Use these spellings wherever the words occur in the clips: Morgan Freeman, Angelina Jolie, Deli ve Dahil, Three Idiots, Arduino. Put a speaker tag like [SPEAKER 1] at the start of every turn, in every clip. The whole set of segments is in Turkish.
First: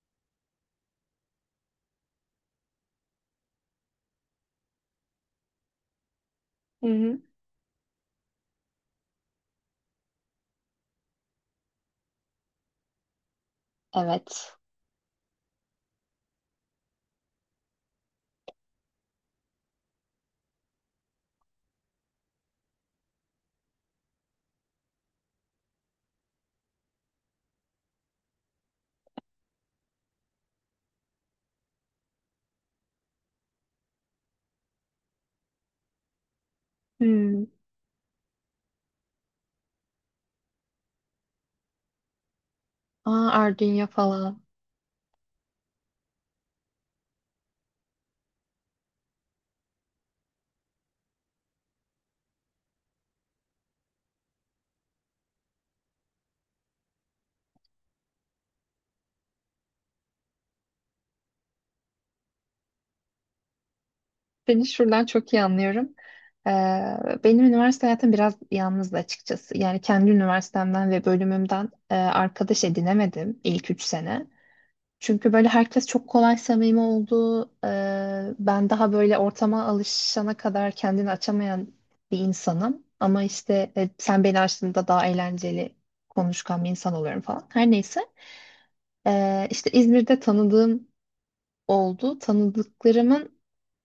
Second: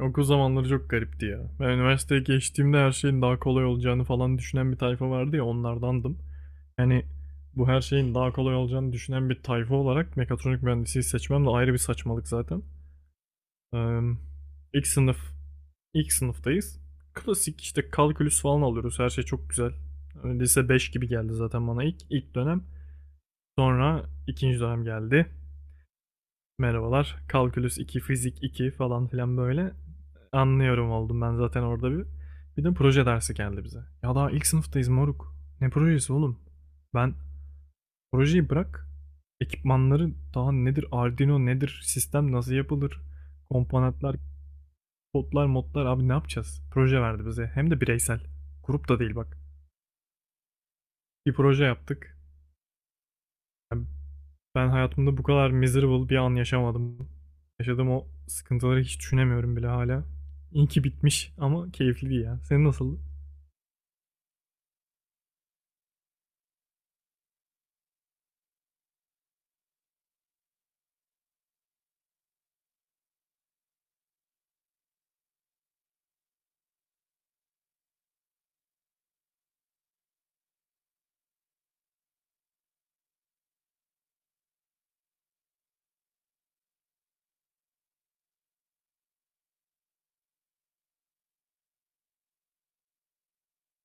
[SPEAKER 1] Okul zamanları çok garipti ya. Ben üniversiteye geçtiğimde her şeyin daha kolay olacağını falan düşünen bir tayfa vardı ya onlardandım.
[SPEAKER 2] Hı
[SPEAKER 1] Yani
[SPEAKER 2] hı.
[SPEAKER 1] bu her şeyin daha kolay olacağını düşünen bir tayfa olarak mekatronik mühendisliği seçmem de ayrı bir saçmalık zaten. Ee,
[SPEAKER 2] Evet.
[SPEAKER 1] ilk sınıf, ilk sınıftayız. Klasik işte kalkülüs falan alıyoruz. Her şey çok güzel. Lise 5 gibi geldi zaten bana ilk dönem. Sonra ikinci dönem geldi. Merhabalar. Kalkülüs 2, fizik 2 falan filan böyle. Anlıyorum oldum ben zaten orada Bir de proje dersi geldi bize. Ya daha ilk sınıftayız moruk. Ne projesi oğlum? Ben
[SPEAKER 2] Hmm.
[SPEAKER 1] projeyi bırak. Ekipmanları daha nedir? Arduino nedir? Sistem nasıl yapılır?
[SPEAKER 2] Arduino
[SPEAKER 1] Komponentler,
[SPEAKER 2] falan.
[SPEAKER 1] kodlar, modlar abi ne yapacağız? Proje verdi bize. Hem de bireysel. Grup da değil bak. Bir proje yaptık. Yani Ben hayatımda bu kadar miserable bir an yaşamadım. Yaşadığım o sıkıntıları hiç düşünemiyorum bile hala. İyi ki bitmiş ama keyifliydi ya. Senin nasıldı?
[SPEAKER 2] Seni şuradan çok iyi anlıyorum. Ee, benim üniversite hayatım biraz yalnızdı açıkçası. Yani kendi üniversitemden ve bölümümden arkadaş edinemedim ilk üç sene. Çünkü böyle herkes çok kolay samimi oldu. Ben daha böyle ortama alışana kadar kendini açamayan bir insanım. Ama işte sen beni açtığında daha eğlenceli konuşkan bir insan oluyorum falan. Her neyse. İşte İzmir'de tanıdığım oldu. Tanıdıklarımın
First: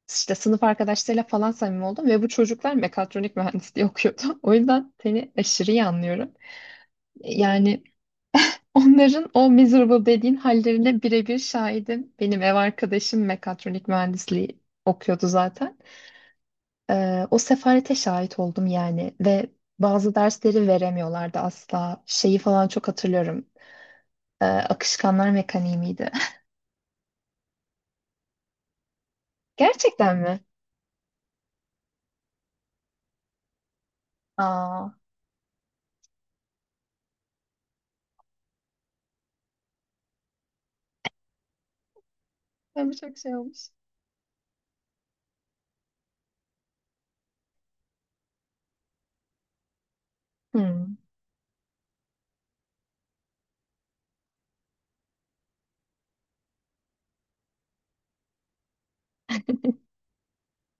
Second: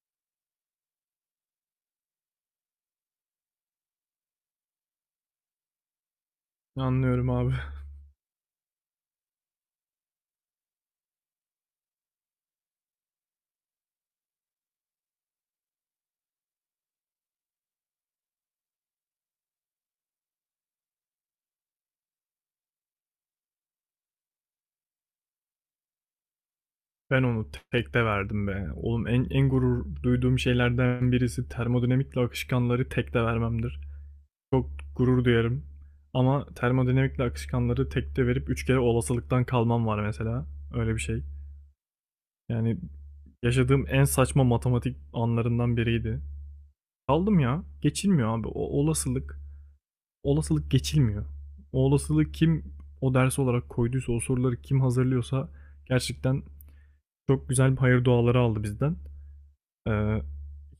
[SPEAKER 2] işte sınıf arkadaşlarıyla falan samimi oldum ve bu çocuklar mekatronik mühendisliği okuyordu. O yüzden seni aşırı iyi anlıyorum.
[SPEAKER 1] Anlıyorum abi.
[SPEAKER 2] Yani onların o miserable dediğin hallerine birebir şahidim. Benim ev arkadaşım mekatronik mühendisliği okuyordu zaten. O sefalete şahit oldum yani ve bazı dersleri veremiyorlardı asla. Şeyi falan çok hatırlıyorum. Akışkanlar mekaniği miydi?
[SPEAKER 1] Ben onu tekte verdim be. Oğlum en gurur
[SPEAKER 2] Gerçekten
[SPEAKER 1] duyduğum
[SPEAKER 2] mi?
[SPEAKER 1] şeylerden birisi termodinamikle akışkanları tekte vermemdir. Çok
[SPEAKER 2] Aa,
[SPEAKER 1] gurur duyarım. Ama termodinamikle akışkanları tekte verip 3 kere olasılıktan kalmam var mesela. Öyle bir şey. Yani
[SPEAKER 2] ben bu çok şey olmuş.
[SPEAKER 1] yaşadığım en saçma matematik anlarından biriydi. Kaldım ya. Geçilmiyor abi. O olasılık
[SPEAKER 2] Hmm.
[SPEAKER 1] geçilmiyor. O olasılık kim o ders olarak koyduysa, o soruları kim hazırlıyorsa gerçekten çok güzel bir hayır duaları aldı bizden. Ee,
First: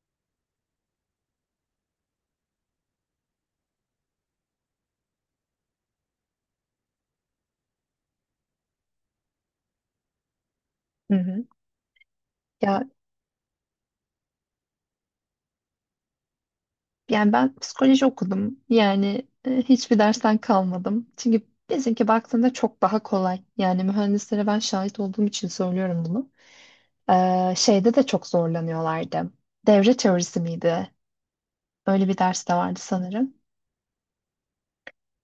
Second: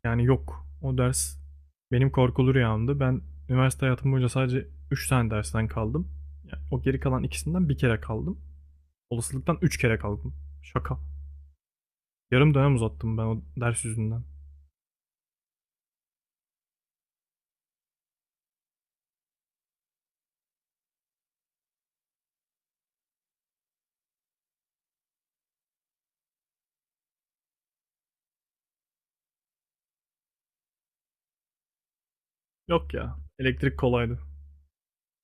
[SPEAKER 1] yani yok. O ders benim korkulu rüyamdı. Ben üniversite hayatım boyunca sadece 3 tane dersten kaldım. Yani o geri kalan ikisinden bir kere kaldım. Olasılıktan 3 kere kaldım. Şaka.
[SPEAKER 2] Hı hı.
[SPEAKER 1] Yarım dönem
[SPEAKER 2] Ya
[SPEAKER 1] uzattım ben o ders yüzünden.
[SPEAKER 2] yani ben psikoloji okudum. Yani hiçbir dersten kalmadım. Çünkü bizimki baktığında çok daha kolay. Yani mühendislere ben şahit olduğum için söylüyorum bunu. Şeyde de çok zorlanıyorlardı. Devre teorisi miydi? Öyle bir ders de vardı
[SPEAKER 1] Yok ya.
[SPEAKER 2] sanırım.
[SPEAKER 1] Elektrik kolaydı.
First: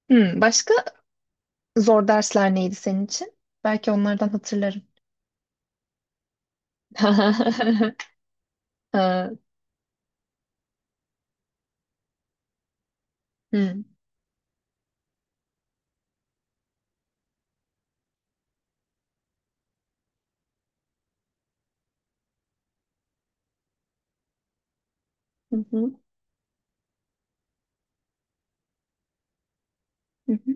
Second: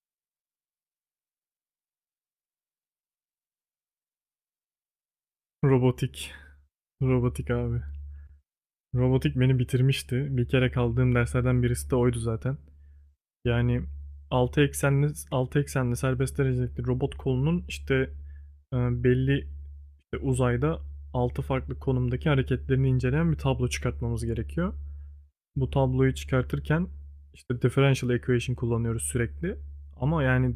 [SPEAKER 2] Hmm, başka zor dersler neydi senin için? Belki onlardan hatırlarım.
[SPEAKER 1] Robotik. Robotik abi. Robotik
[SPEAKER 2] Ee,
[SPEAKER 1] beni bitirmişti. Bir kere kaldığım derslerden birisi de oydu zaten. Yani
[SPEAKER 2] hmm.
[SPEAKER 1] 6 eksenli serbest derecelikli robot kolunun işte belli işte uzayda 6 farklı konumdaki hareketlerini inceleyen bir tablo çıkartmamız gerekiyor.
[SPEAKER 2] Hı
[SPEAKER 1] Bu
[SPEAKER 2] hı,
[SPEAKER 1] tabloyu çıkartırken işte differential equation kullanıyoruz sürekli. Ama
[SPEAKER 2] hı hı.
[SPEAKER 1] yani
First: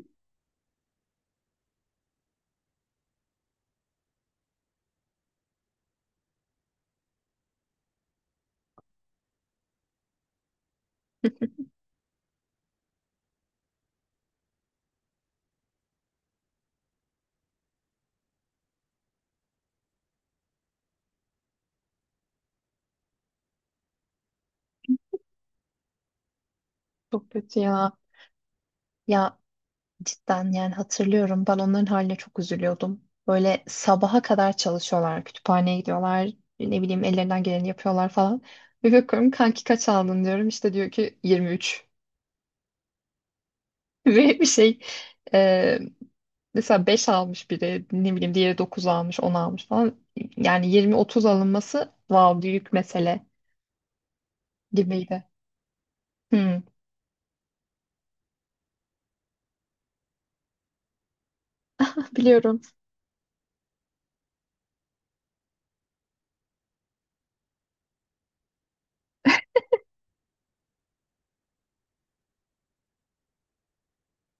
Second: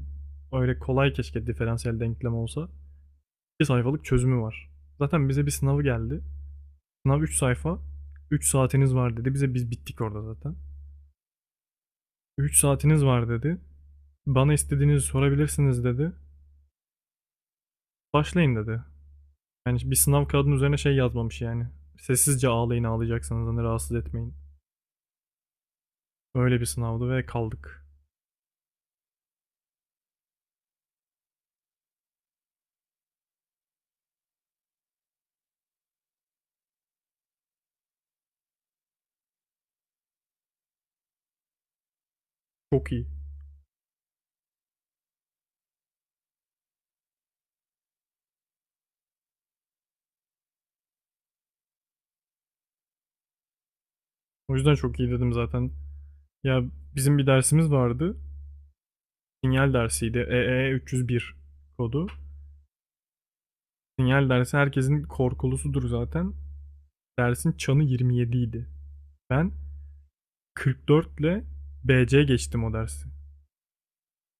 [SPEAKER 1] öyle kolay keşke diferansiyel denklem olsa. 2 sayfalık çözümü var. Zaten bize bir sınavı geldi. Sınav 3 sayfa. 3 saatiniz var dedi. Biz bittik orada zaten. 3 saatiniz var dedi. Bana istediğinizi sorabilirsiniz dedi. Başlayın dedi. Yani bir sınav kağıdının üzerine şey yazmamış yani. Sessizce ağlayın ağlayacaksanız hani rahatsız etmeyin. Öyle bir sınavdı ve
[SPEAKER 2] Çok kötü
[SPEAKER 1] kaldık.
[SPEAKER 2] ya. Ya, cidden yani hatırlıyorum, ben onların haline çok üzülüyordum. Böyle sabaha kadar çalışıyorlar, kütüphaneye gidiyorlar, ne bileyim ellerinden geleni yapıyorlar falan. Bir bakıyorum kanki kaç aldın diyorum, işte diyor ki 23.
[SPEAKER 1] Çok iyi.
[SPEAKER 2] Ve bir e, mesela 5 almış biri, ne bileyim diğeri 9 almış 10 almış falan. Yani 20-30 alınması wow büyük mesele
[SPEAKER 1] O yüzden çok iyi
[SPEAKER 2] gibiydi.
[SPEAKER 1] dedim zaten.
[SPEAKER 2] Hmm.
[SPEAKER 1] Ya bizim bir dersimiz vardı. Sinyal dersiydi. EE 301 kodu.
[SPEAKER 2] Biliyorum.
[SPEAKER 1] Sinyal dersi herkesin korkulusudur zaten. Dersin çanı 27 idi. Ben 44 ile BC geçtim o dersi.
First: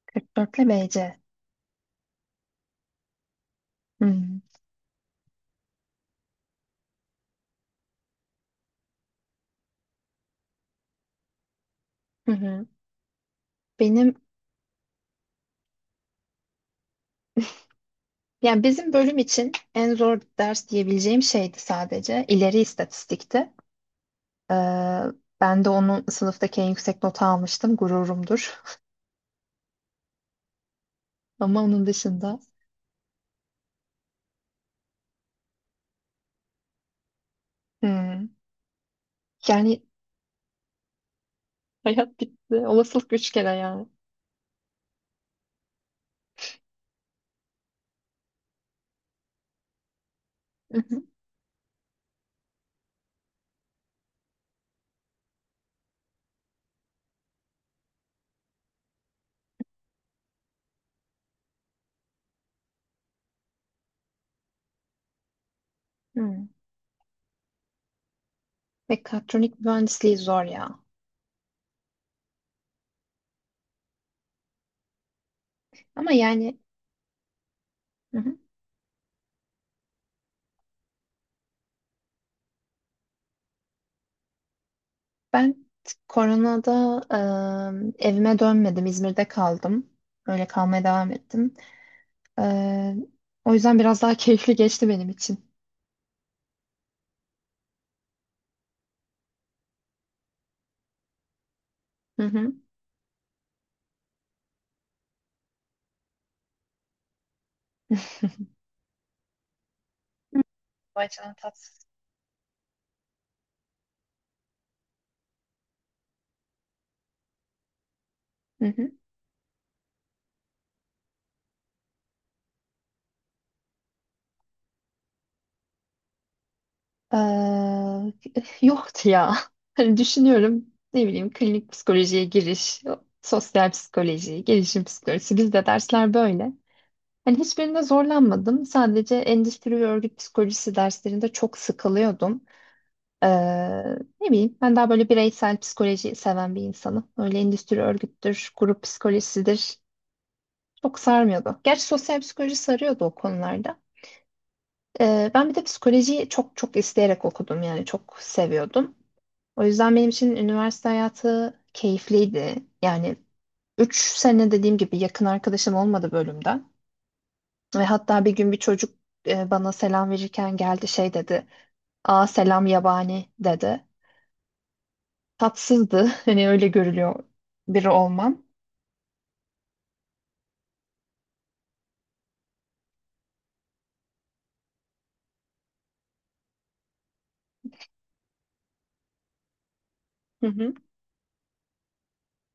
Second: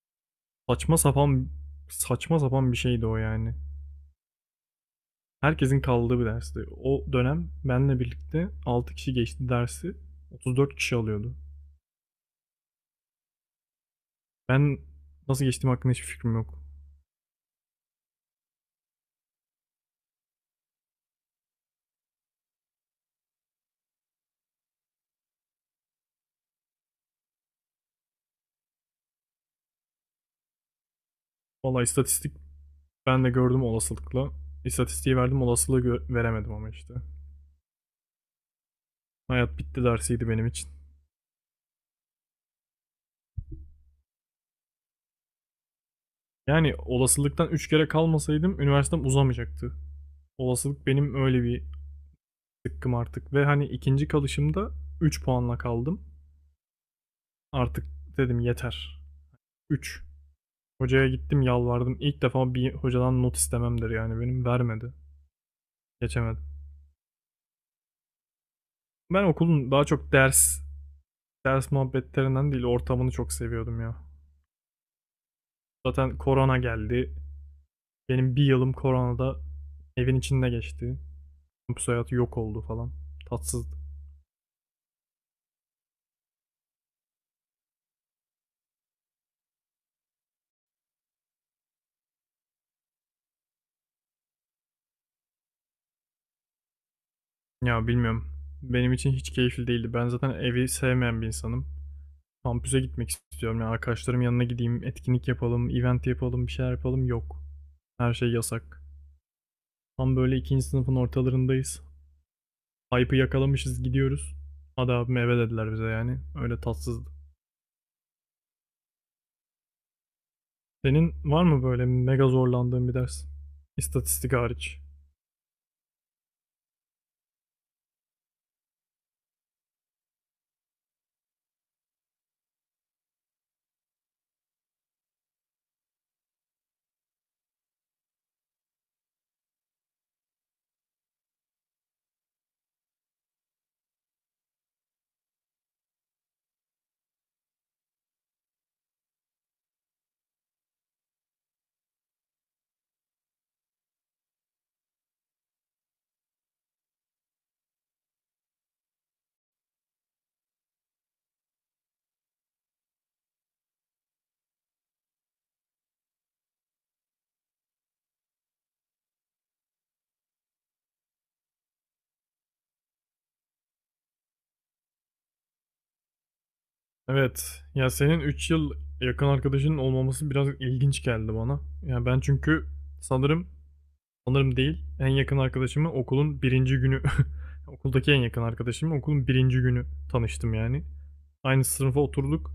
[SPEAKER 2] 44 ile
[SPEAKER 1] Saçma
[SPEAKER 2] BC.
[SPEAKER 1] sapan saçma sapan bir şeydi o yani.
[SPEAKER 2] Hmm.
[SPEAKER 1] Herkesin kaldığı bir dersti. O dönem benle birlikte 6 kişi geçti dersi. 34 kişi alıyordu.
[SPEAKER 2] Hı hı. Benim
[SPEAKER 1] Ben nasıl geçtiğim hakkında hiçbir fikrim yok.
[SPEAKER 2] Yani bizim bölüm için en zor ders diyebileceğim şeydi sadece. İleri istatistikti. Ee, ben de onu sınıftaki en yüksek nota almıştım. Gururumdur. Ama
[SPEAKER 1] Valla
[SPEAKER 2] onun
[SPEAKER 1] istatistik
[SPEAKER 2] dışında
[SPEAKER 1] ben de gördüm olasılıkla. İstatistiği verdim olasılığı veremedim ama işte.
[SPEAKER 2] hmm,
[SPEAKER 1] Hayat
[SPEAKER 2] yani
[SPEAKER 1] bitti dersiydi benim için.
[SPEAKER 2] hayat bitti. Olasılık üç kere ya.
[SPEAKER 1] Yani olasılıktan 3 kere kalmasaydım üniversitem uzamayacaktı.
[SPEAKER 2] Hı
[SPEAKER 1] Olasılık
[SPEAKER 2] hı.
[SPEAKER 1] benim öyle bir sıkkım artık. Ve hani ikinci kalışımda 3 puanla kaldım. Artık dedim yeter. 3. Hocaya gittim yalvardım. İlk defa bir hocadan not istememdir yani benim. Vermedi. Geçemedim.
[SPEAKER 2] Hmm.
[SPEAKER 1] Ben
[SPEAKER 2] Mekatronik
[SPEAKER 1] okulun daha çok
[SPEAKER 2] mühendisliği zor
[SPEAKER 1] ders,
[SPEAKER 2] ya.
[SPEAKER 1] ders muhabbetlerinden değil ortamını çok seviyordum ya.
[SPEAKER 2] Ama
[SPEAKER 1] Zaten korona
[SPEAKER 2] yani
[SPEAKER 1] geldi.
[SPEAKER 2] hı hı.
[SPEAKER 1] Benim bir yılım koronada evin içinde geçti. Kampüs hayatı yok oldu falan. Tatsızdı.
[SPEAKER 2] Ben koronada, evime dönmedim. İzmir'de kaldım. Öyle kalmaya devam ettim. Ee, o yüzden biraz daha keyifli geçti benim için.
[SPEAKER 1] Ya bilmiyorum. Benim için hiç keyifli değildi. Ben zaten evi sevmeyen bir insanım.
[SPEAKER 2] Hı hı.
[SPEAKER 1] Kampüse gitmek istiyorum ya. Arkadaşlarım yanına gideyim, etkinlik yapalım, event yapalım, bir şeyler yapalım. Yok. Her şey yasak. Tam böyle ikinci sınıfın
[SPEAKER 2] O açıdan
[SPEAKER 1] ortalarındayız.
[SPEAKER 2] tatsız.
[SPEAKER 1] Hype'ı yakalamışız gidiyoruz. Hadi abi eve dediler bize yani. Öyle tatsızdı.
[SPEAKER 2] Hı hı.
[SPEAKER 1] Senin var mı böyle mega zorlandığın bir ders? İstatistik hariç.
[SPEAKER 2] Eee, yoktu ya. Hani düşünüyorum, ne bileyim klinik psikolojiye giriş, sosyal psikoloji, gelişim psikolojisi, bizde dersler böyle. Hani hiçbirinde zorlanmadım. Sadece endüstri ve örgüt psikolojisi derslerinde çok sıkılıyordum. Ne bileyim ben daha böyle bireysel psikoloji seven bir insanım. Öyle endüstri örgüttür, grup psikolojisidir. Çok sarmıyordu. Gerçi sosyal psikoloji sarıyordu o konularda. Ben bir de psikolojiyi çok çok isteyerek okudum yani, çok seviyordum. O yüzden benim için üniversite hayatı keyifliydi. Yani 3 sene, dediğim gibi yakın arkadaşım olmadı bölümden. Ve hatta bir gün bir çocuk bana selam verirken geldi şey dedi. Aa selam yabani dedi. Tatsızdı. Hani öyle görülüyor
[SPEAKER 1] Evet.
[SPEAKER 2] biri
[SPEAKER 1] Ya senin
[SPEAKER 2] olmam.
[SPEAKER 1] 3 yıl yakın arkadaşının olmaması biraz ilginç geldi bana. Ya ben çünkü sanırım sanırım değil en yakın arkadaşımı okulun birinci günü okuldaki en yakın arkadaşımı okulun birinci günü
[SPEAKER 2] Hı
[SPEAKER 1] tanıştım
[SPEAKER 2] hı,
[SPEAKER 1] yani. Aynı sınıfa oturduk.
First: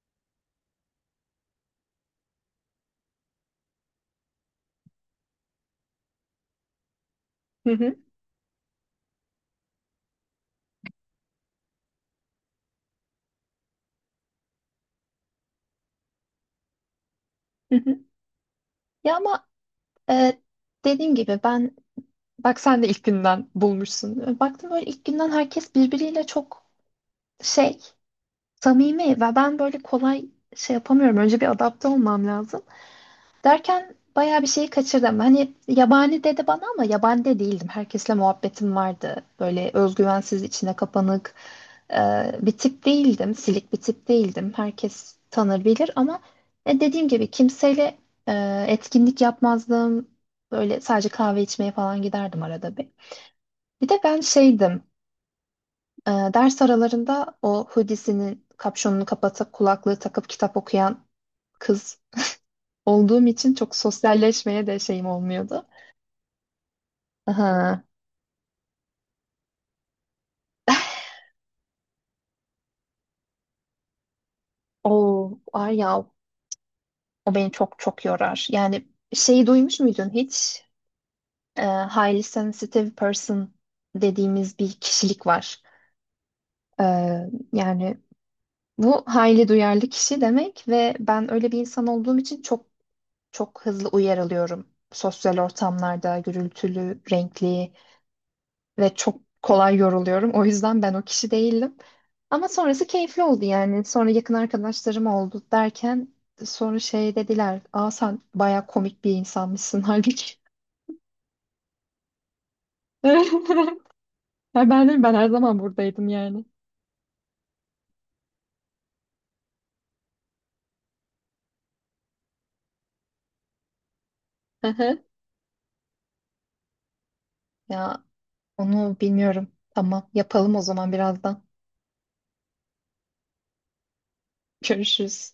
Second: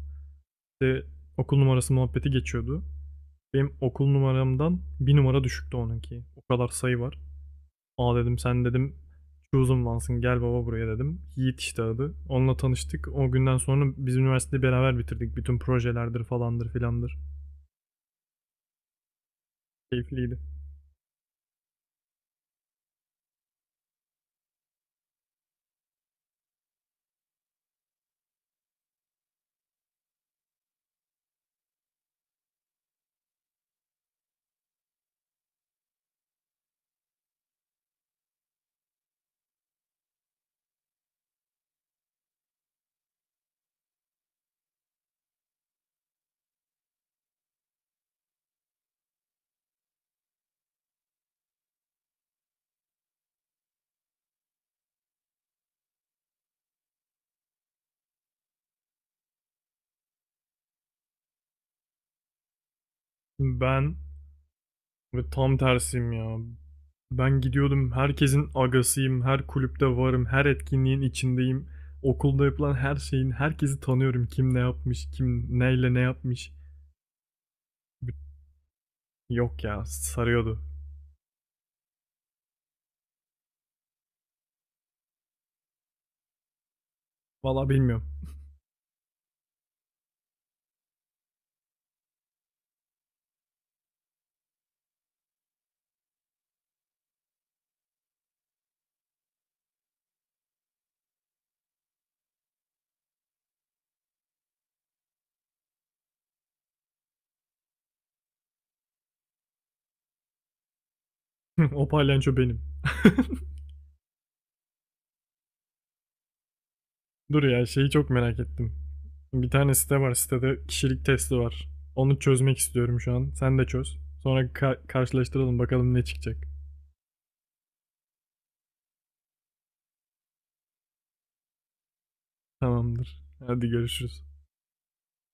[SPEAKER 1] İşte okul numarası muhabbeti geçiyordu. Benim okul numaramdan bir numara düşüktü onunki. O kadar sayı var.
[SPEAKER 2] hı hı,
[SPEAKER 1] Aa dedim sen dedim chosen one'sın gel baba buraya dedim. Yiğit işte adı. Onunla tanıştık. O günden sonra biz üniversiteyi beraber bitirdik. Bütün projelerdir falandır filandır.
[SPEAKER 2] hı hı. Ya ama
[SPEAKER 1] Keyifliydi.
[SPEAKER 2] e, dediğim gibi ben, bak sen de ilk günden bulmuşsun. Baktım böyle ilk günden herkes birbiriyle çok şey, samimi ve ben böyle kolay şey yapamıyorum. Önce bir adapte olmam lazım. Derken bayağı bir şeyi kaçırdım. Hani yabani dedi bana ama yabani de değildim. Herkesle muhabbetim vardı. Böyle özgüvensiz, içine kapanık e, bir tip değildim. Silik bir tip değildim. Herkes tanır bilir ama dediğim gibi kimseyle etkinlik yapmazdım. Böyle sadece kahve içmeye falan giderdim arada bir. Bir de ben şeydim. Ders aralarında o hoodiesinin kapşonunu kapatıp kulaklığı takıp kitap okuyan kız olduğum için çok
[SPEAKER 1] Ben
[SPEAKER 2] sosyalleşmeye de şeyim
[SPEAKER 1] tam
[SPEAKER 2] olmuyordu.
[SPEAKER 1] tersiyim ya. Ben
[SPEAKER 2] Aha.
[SPEAKER 1] gidiyordum herkesin agasıyım. Her kulüpte varım. Her etkinliğin içindeyim. Okulda yapılan her şeyin herkesi tanıyorum. Kim ne yapmış,
[SPEAKER 2] O
[SPEAKER 1] kim
[SPEAKER 2] var
[SPEAKER 1] neyle ne
[SPEAKER 2] ya,
[SPEAKER 1] yapmış.
[SPEAKER 2] o beni çok çok yorar. Yani şeyi
[SPEAKER 1] Yok
[SPEAKER 2] duymuş
[SPEAKER 1] ya
[SPEAKER 2] muydun
[SPEAKER 1] sarıyordu.
[SPEAKER 2] hiç? Highly sensitive person dediğimiz bir kişilik var. Ee,
[SPEAKER 1] Valla
[SPEAKER 2] yani
[SPEAKER 1] bilmiyorum.
[SPEAKER 2] bu highly duyarlı kişi demek ve ben öyle bir insan olduğum için çok çok hızlı uyarılıyorum. Sosyal ortamlarda gürültülü, renkli, ve çok kolay yoruluyorum. O yüzden ben o kişi değildim. Ama sonrası keyifli oldu yani. Sonra yakın arkadaşlarım oldu derken sonra şey dediler. Aa sen baya komik bir insanmışsın halbuki.
[SPEAKER 1] O palyaço benim.
[SPEAKER 2] Ya ben de, ben her zaman buradaydım yani.
[SPEAKER 1] Dur ya şeyi çok merak ettim. Bir tane site var. Sitede kişilik testi var. Onu çözmek istiyorum şu an. Sen de çöz. Sonra
[SPEAKER 2] Hı hı.
[SPEAKER 1] karşılaştıralım bakalım ne çıkacak.
[SPEAKER 2] Ya onu bilmiyorum. Tamam, yapalım o zaman birazdan.
[SPEAKER 1] Tamamdır. Hadi görüşürüz.
[SPEAKER 2] Görüşürüz.